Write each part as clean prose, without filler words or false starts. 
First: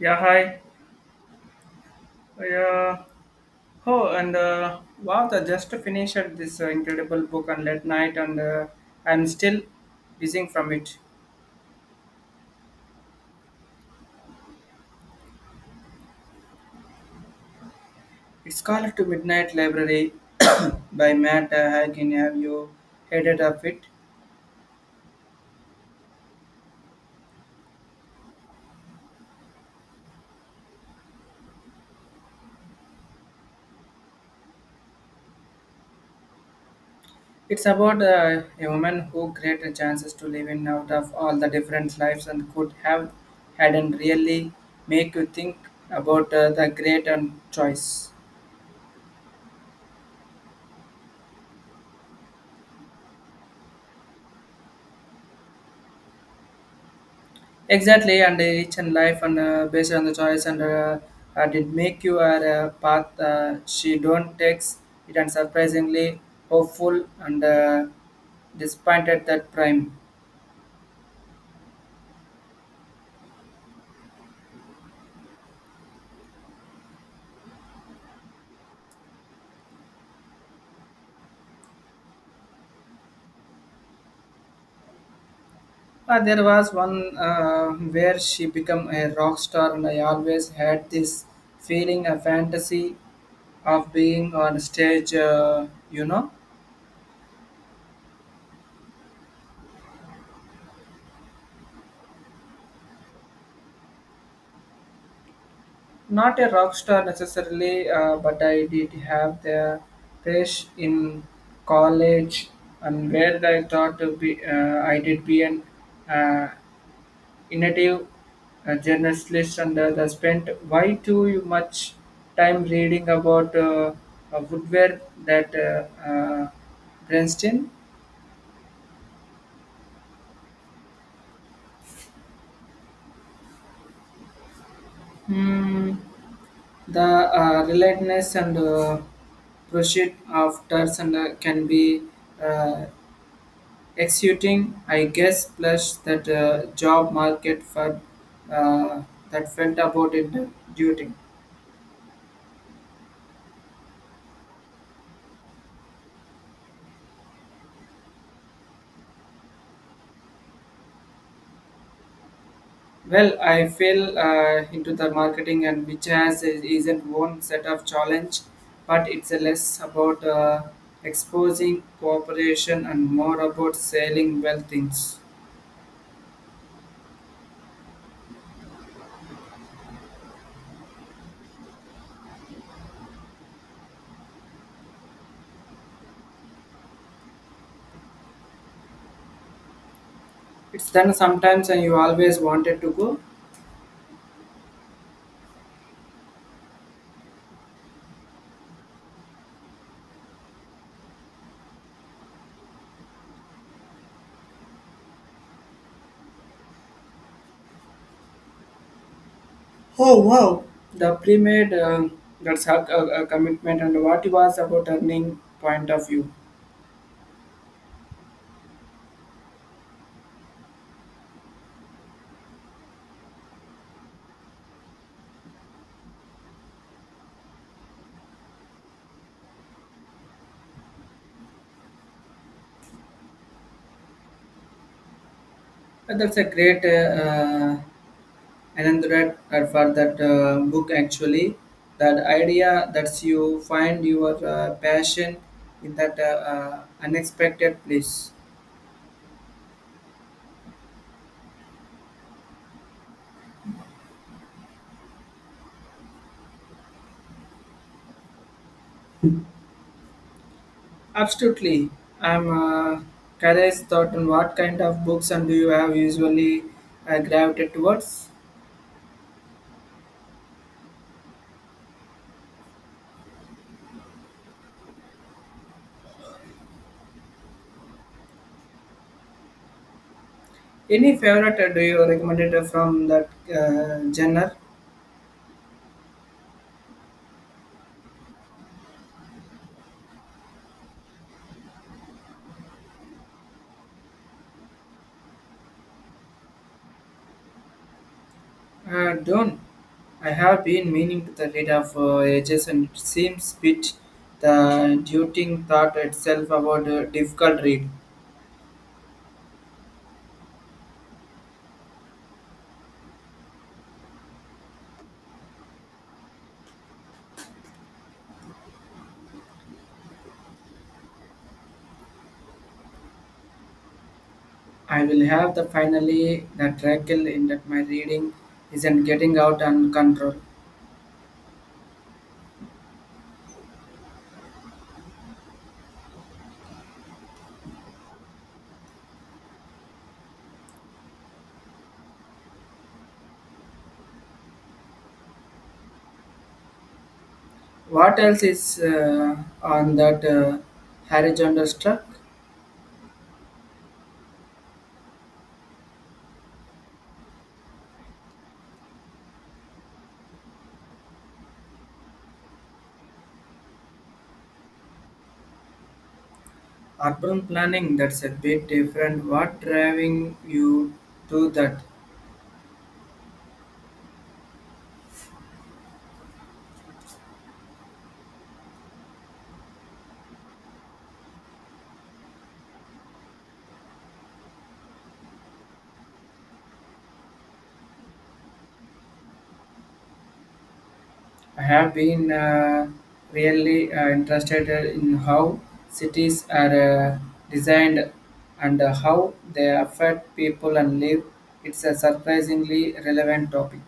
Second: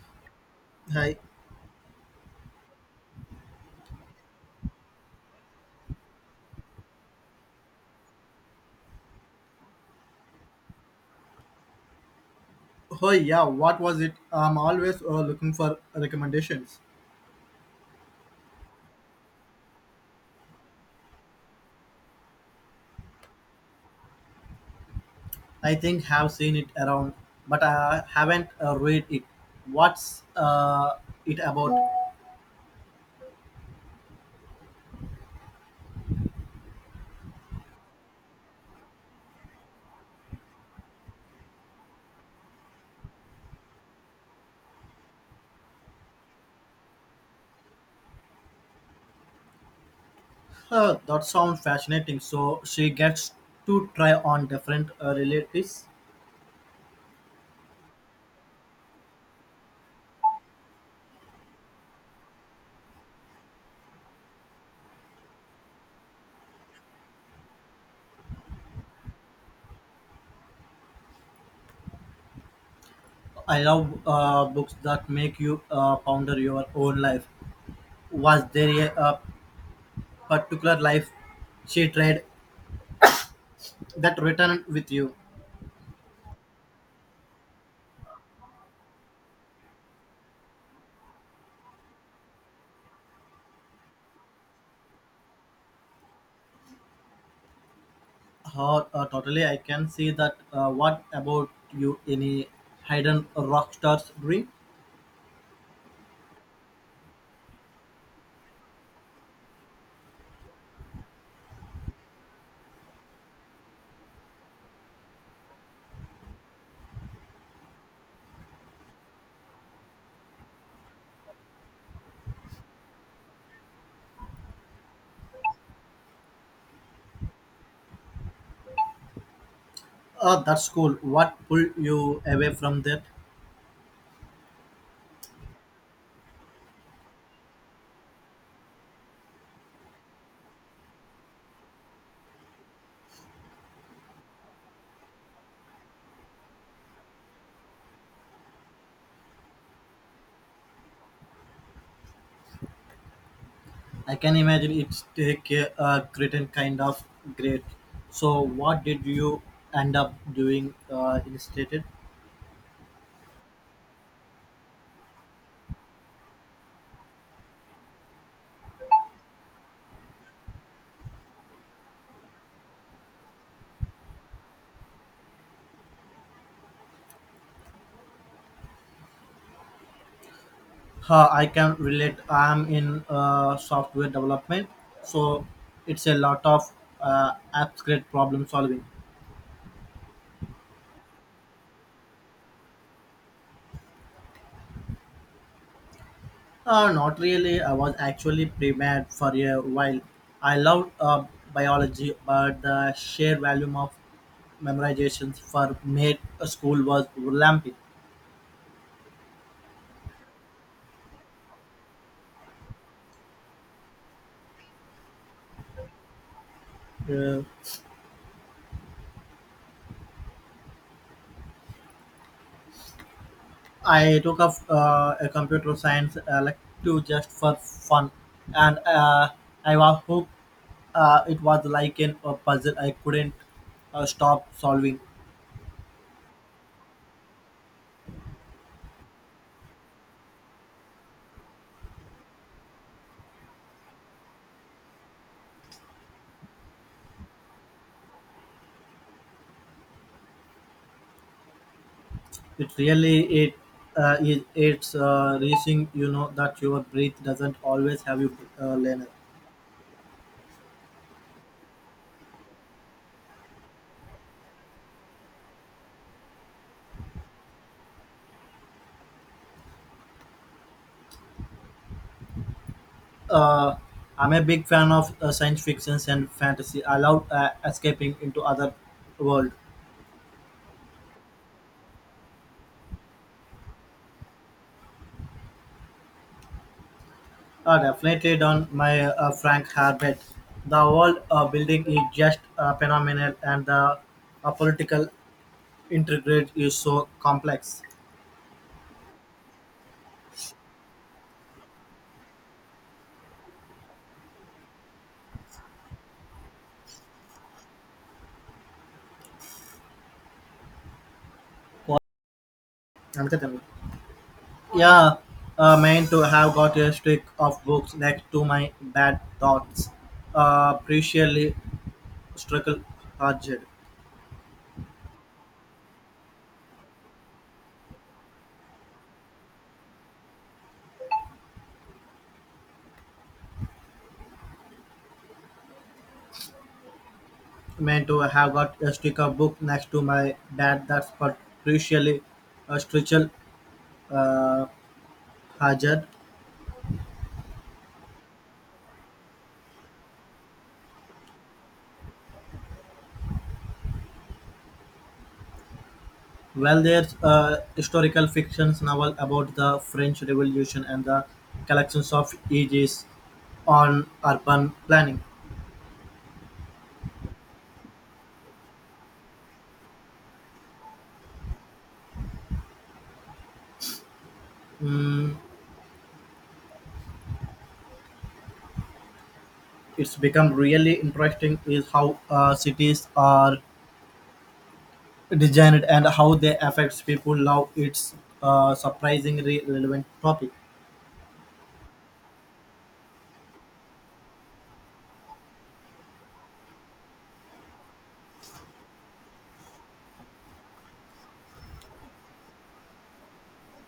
Yeah, hi. Hi. Yeah. Oh, and wow, I just finished this incredible book on late night, and I'm still buzzing from it. Oh yeah, what was it? I'm always looking for recommendations. It's called To Midnight Library by Matt Hagen. Have you heard it of it? I think have seen it around, but I haven't read it. What's it about? It's about a woman who created chances to live in out of all the different lives and could have had and really make you think about the great and choice. Huh, that sounds fascinating. So she gets to try on different relatives. Exactly, and each and life and based on the choice and did make you a path. She don't takes it and surprisingly hopeful and disappointed that prime. I love books that make you ponder your own life. Was there a particular life she tried that returned with you? There was one where she became a rock star, and I always had this feeling, a fantasy of being on stage. You know. Hot, totally. I can see that. What about you? Any hidden rock stars dream? Not a rock star necessarily, but I did have the push in college, and where I thought to be, I did be an uh, innovative journalist, and I spent way too much time reading about woodware that Bernstein. That's cool. What pulled you away from that? Hmm, the relentless and pursuit of turds and can be uh, executing, I guess, plus that job market for uh, that felt about it duty. I can imagine it's take a certain kind of great. So, what did you end up doing instead? Well, I fell into the marketing and which not one set of challenge, but it's a less about exposing cooperation and more about selling well things. I can relate. I'm in software development, so it's a lot of abstract problem solving. It's done sometimes and you always wanted to go. Not really. I was actually pre-med for a while. I loved biology, but the sheer volume of memorizations for med school was overwhelming. Oh wow, the pre-made that's a commitment and what it was about earning point of view. Uh, I took up a computer science elective just for fun, and I was hooked. It was like a puzzle I couldn't stop solving. That's a great Anandrat for that book actually. That idea that you find your passion in that unexpected place. It really it it it's reaching you know that your breath doesn't always have you learn. Absolutely. I'm curious thought on what kind of books and do you have usually gravitated towards? Uh, I'm a big fan of science fiction and fantasy. I love escaping into other world. Any favorite do you recommend it from that genre? Definitely on my Frank Herbert, the world building is just phenomenal, and the political intrigue is so complex. Done. I have been meaning to the read of ages and it seems bit the duting thought itself about a difficult read. What? అంతే కదా. Yeah, meant to have got a stick of books next to my bad thoughts. Preciously struggle urged. I will have the finally the trickle in that my reading isn't getting out and control. Meant to have got a stick of book next to my bad thoughts, but preciously struggle uh, urged. What else is on that horizontal struck? Well, there's a historical fiction novel about the French Revolution and the collections of ages on urban planning. Urban planning, that's a bit different. What driving you to that? Mm, it's become really interesting is how cities are Design and how they affect people love its surprisingly relevant topic. I have been really interested in how cities are designed and how they affect people and live. It's a surprisingly relevant topic.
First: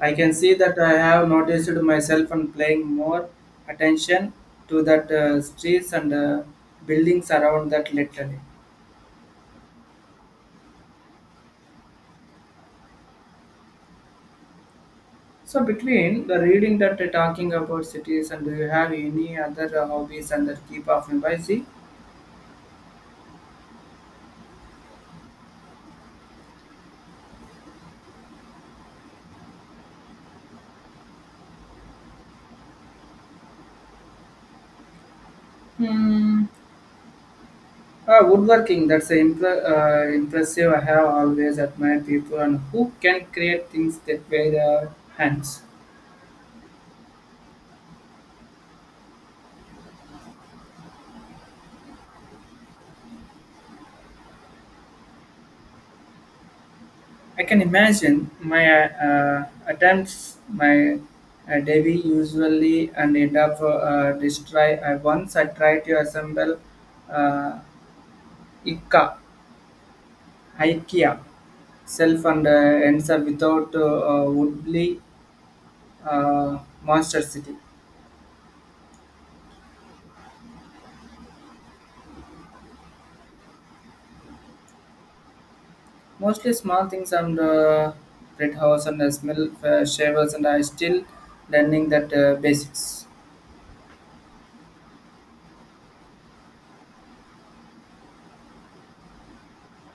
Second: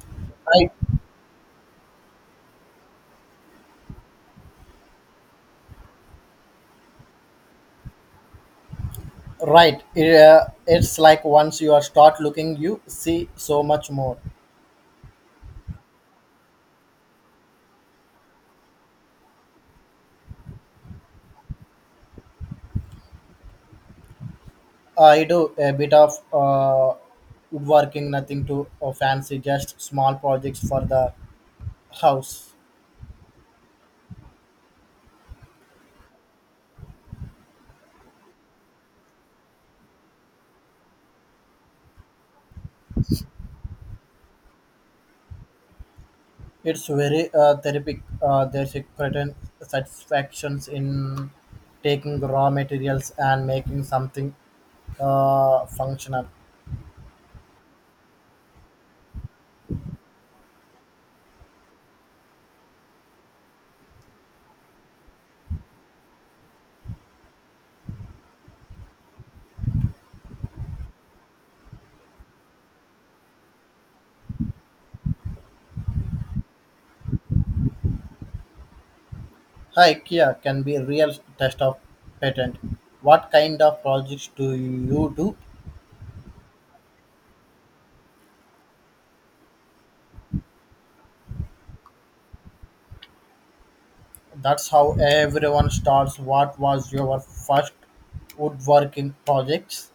I can see that Right, I have noticed myself and paying more attention to that streets and buildings around that literally. right. It, it's like once you are start looking, you see so much more. So between the reading that talking about cities and do you have any other hobbies and that keep off in busy? I do a bit of woodworking, nothing too fancy, just small projects for the house. Hmm. Woodworking, that's a impressive. I have always admired people and who can create things that way their hands. It's very therapeutic. There's a certain satisfactions in taking raw materials and making something functional. I can imagine my attempts, my Devi usually and end up destroy. I once I tried to assemble uh, Ikka, IKEA self and ends up without woodly uh, monster city. Hi IKEA can be a real test of patent. What kind of projects do you do? Mostly small things and house and smell shavers and I still learning that basics. That's how everyone starts. What was your first woodworking projects?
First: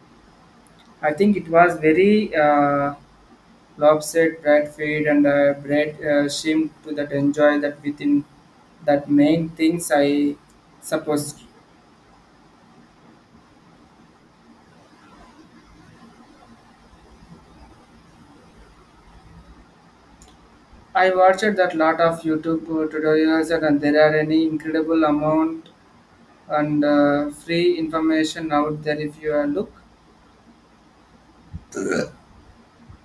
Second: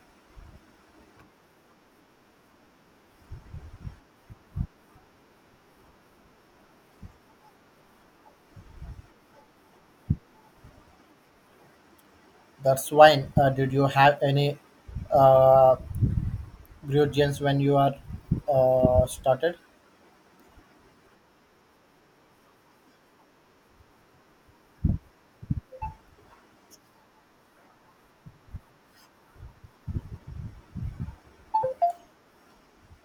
I think it was very lopsided bread feed and bread shrimp to that enjoy that within that main things I suppose. That's fine. Did you have any uh, grudges when you are started? I watched that lot of YouTube tutorials and there are any incredible amount and free information out there if you look.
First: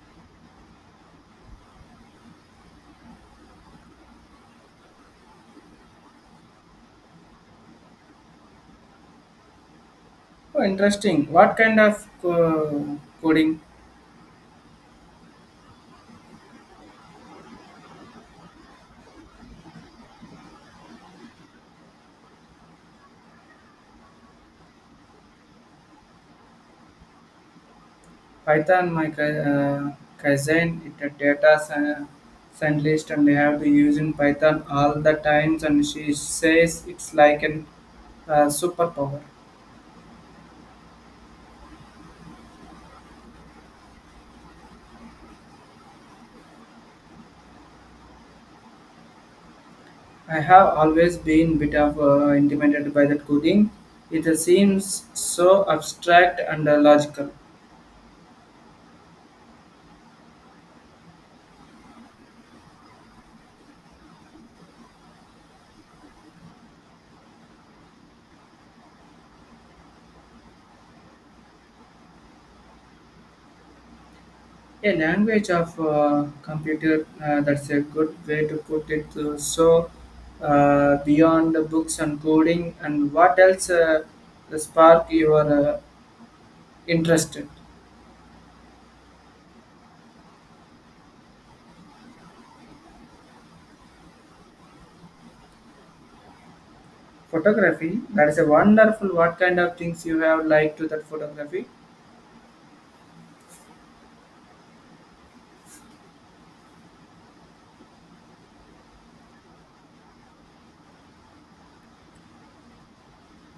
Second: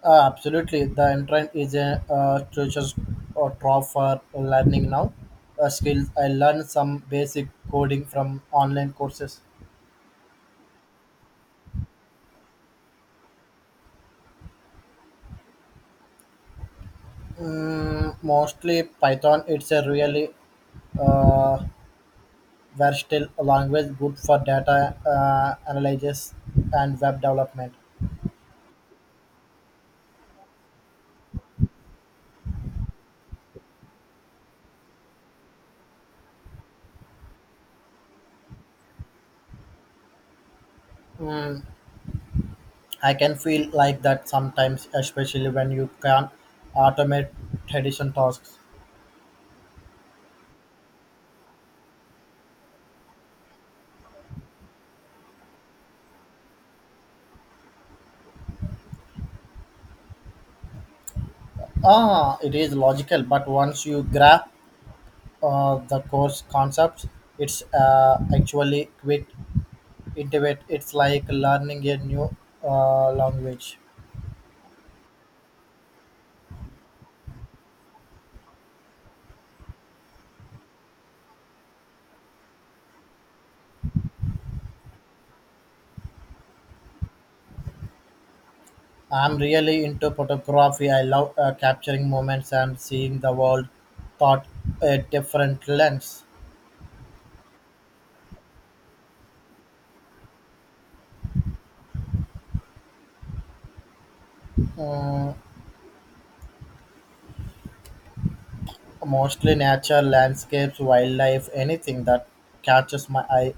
Absolutely. The internet is a treasure or trough for learning now. Skills. I learned some basic coding from online courses. Oh, interesting. What kind of coding? Mm, mostly Python. It's a really uh, versatile language, good for data analysis and web development. Python, my cousin, it a scientist and they have been using Python all the times, and she says it's like an superpower. Mm, I can feel like that sometimes, especially when you can automate traditional tasks. I have always been bit of intimidated by that coding. It seems so abstract and logical. Ah, it is logical, but once you grasp the course concepts, it's actually quite intuitive. It's like learning a new language. A language of computer that's a good way to put it. So beyond the books and coding and what else spark your interested I'm really into photography. I love capturing moments and seeing the world through a different lens. photography. That is a wonderful. What kind of things you have liked to that photography? Mm, mostly nature, landscapes, wildlife, anything that catches my eye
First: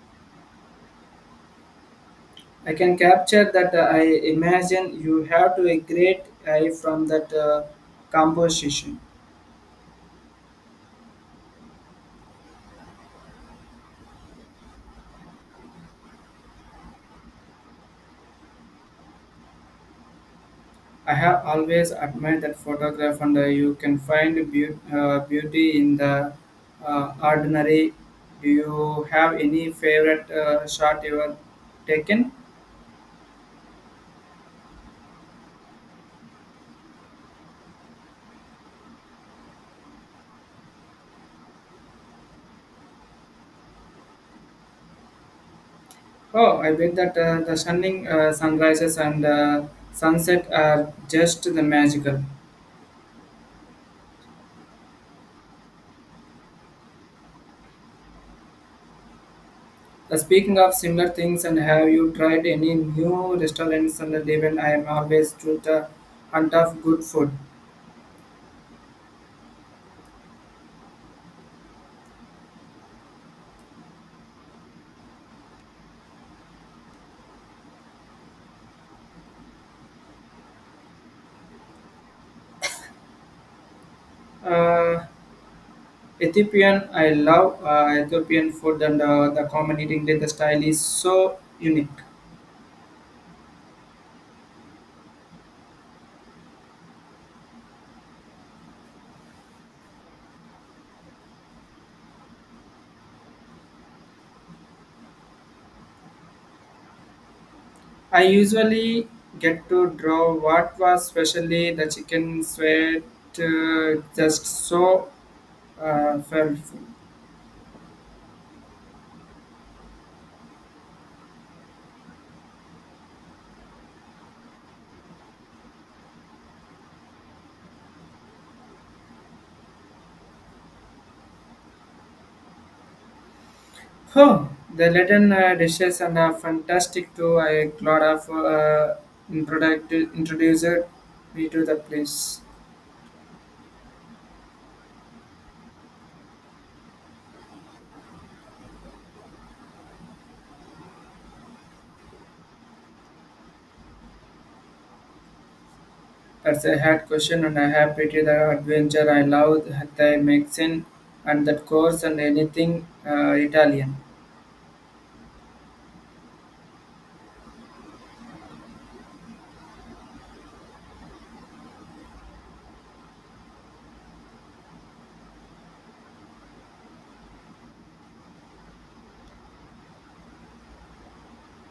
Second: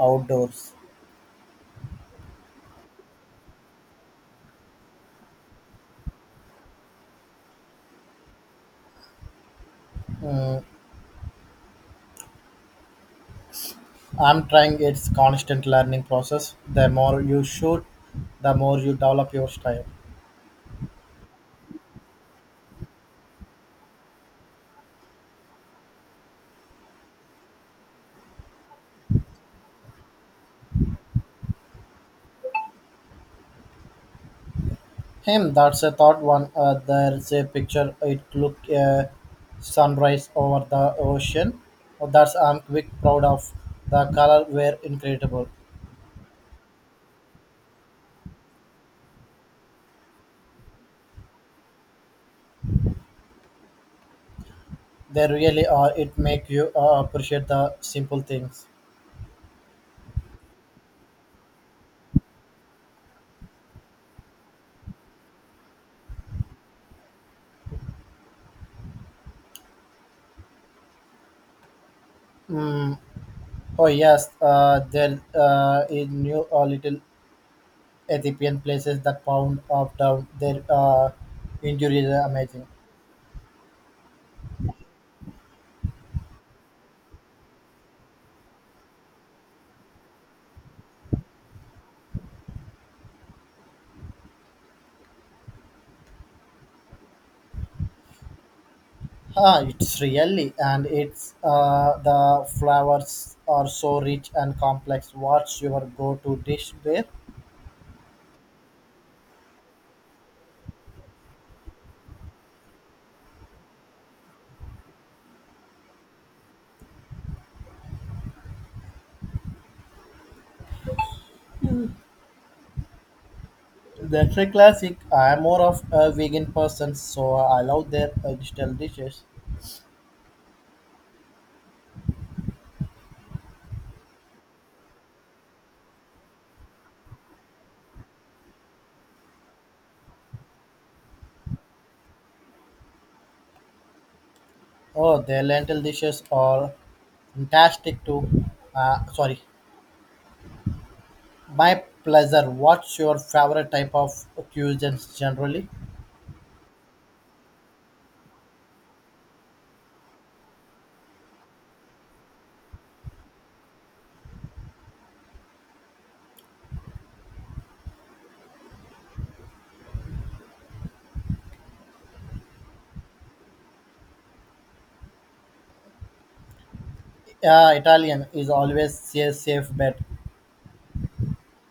outdoors. I can capture that I imagine you have to a great eye from that composition. Mm, I'm trying its constant learning process. The more you shoot, the more you develop your style. I have always admired that photograph and you can find beauty in the ordinary. Do you have any favorite shot you have taken? Him, that's a thought one. There's a picture. It look sunrise over the ocean. Oh, that's I'm quick proud of. The color were incredible. Oh, I bet that the stunning sunrises and sunset are just the magical. They really are. It make you appreciate the simple things. Speaking of similar things, and have you tried any new restaurants on the day? Even I am always to the hunt of good food. Mm. Oh yes, there in new little Ethiopian places that pound of down their injuries are amazing. Uh, Ethiopian, I love Ethiopian food, and the common eating day, the style is so unique. Ah, it's really, and it's the flavors are so rich and complex. What's your go-to dish there? I usually get to draw what was specially the chicken sweat, just so flavorful. That's a classic. I'm more of a vegan person, so I love their vegetable dishes. Oh, the Latin dishes and fantastic too. I lot of introduced me to the place. Oh, their lentil dishes are fantastic too. Sorry, my pleasure. What's your favorite type of cuisines generally? That's a hard question, and I have pretty the adventure. I love the Mexican and that course and anything Italian. Italian is always a safe bet.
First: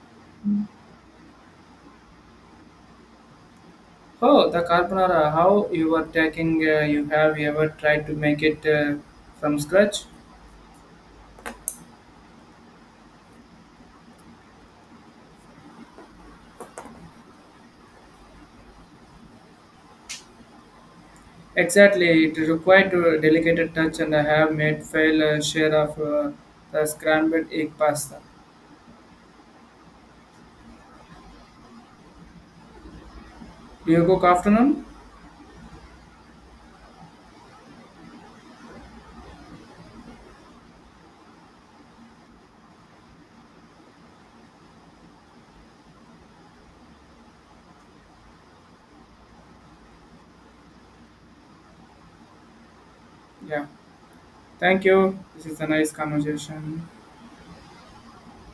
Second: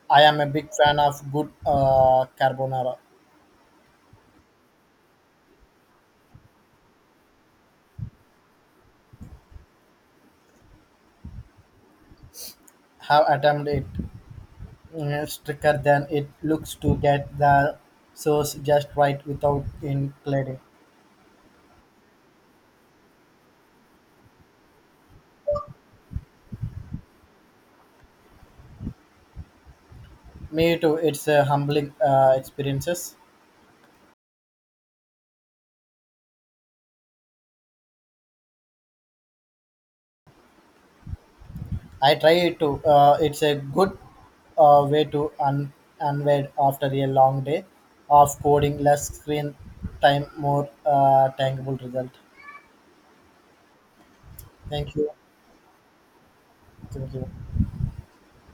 I am a big fan of good carbonara. Oh, the carbonara! How you were taking? You have you ever tried to make it from scratch? Have attempted it stricter than it looks to get the source just right without including. Exactly, it required a delicate touch, and I have made fail share of the scrambled egg pasta. Me too. It's a humbling experiences. Do you go afternoon? I try it too. It's a good way to unwind after a long day of coding. Less screen time, more tangible result. Yeah. Thank Thank you. you. This is a nice conversation. Thank you.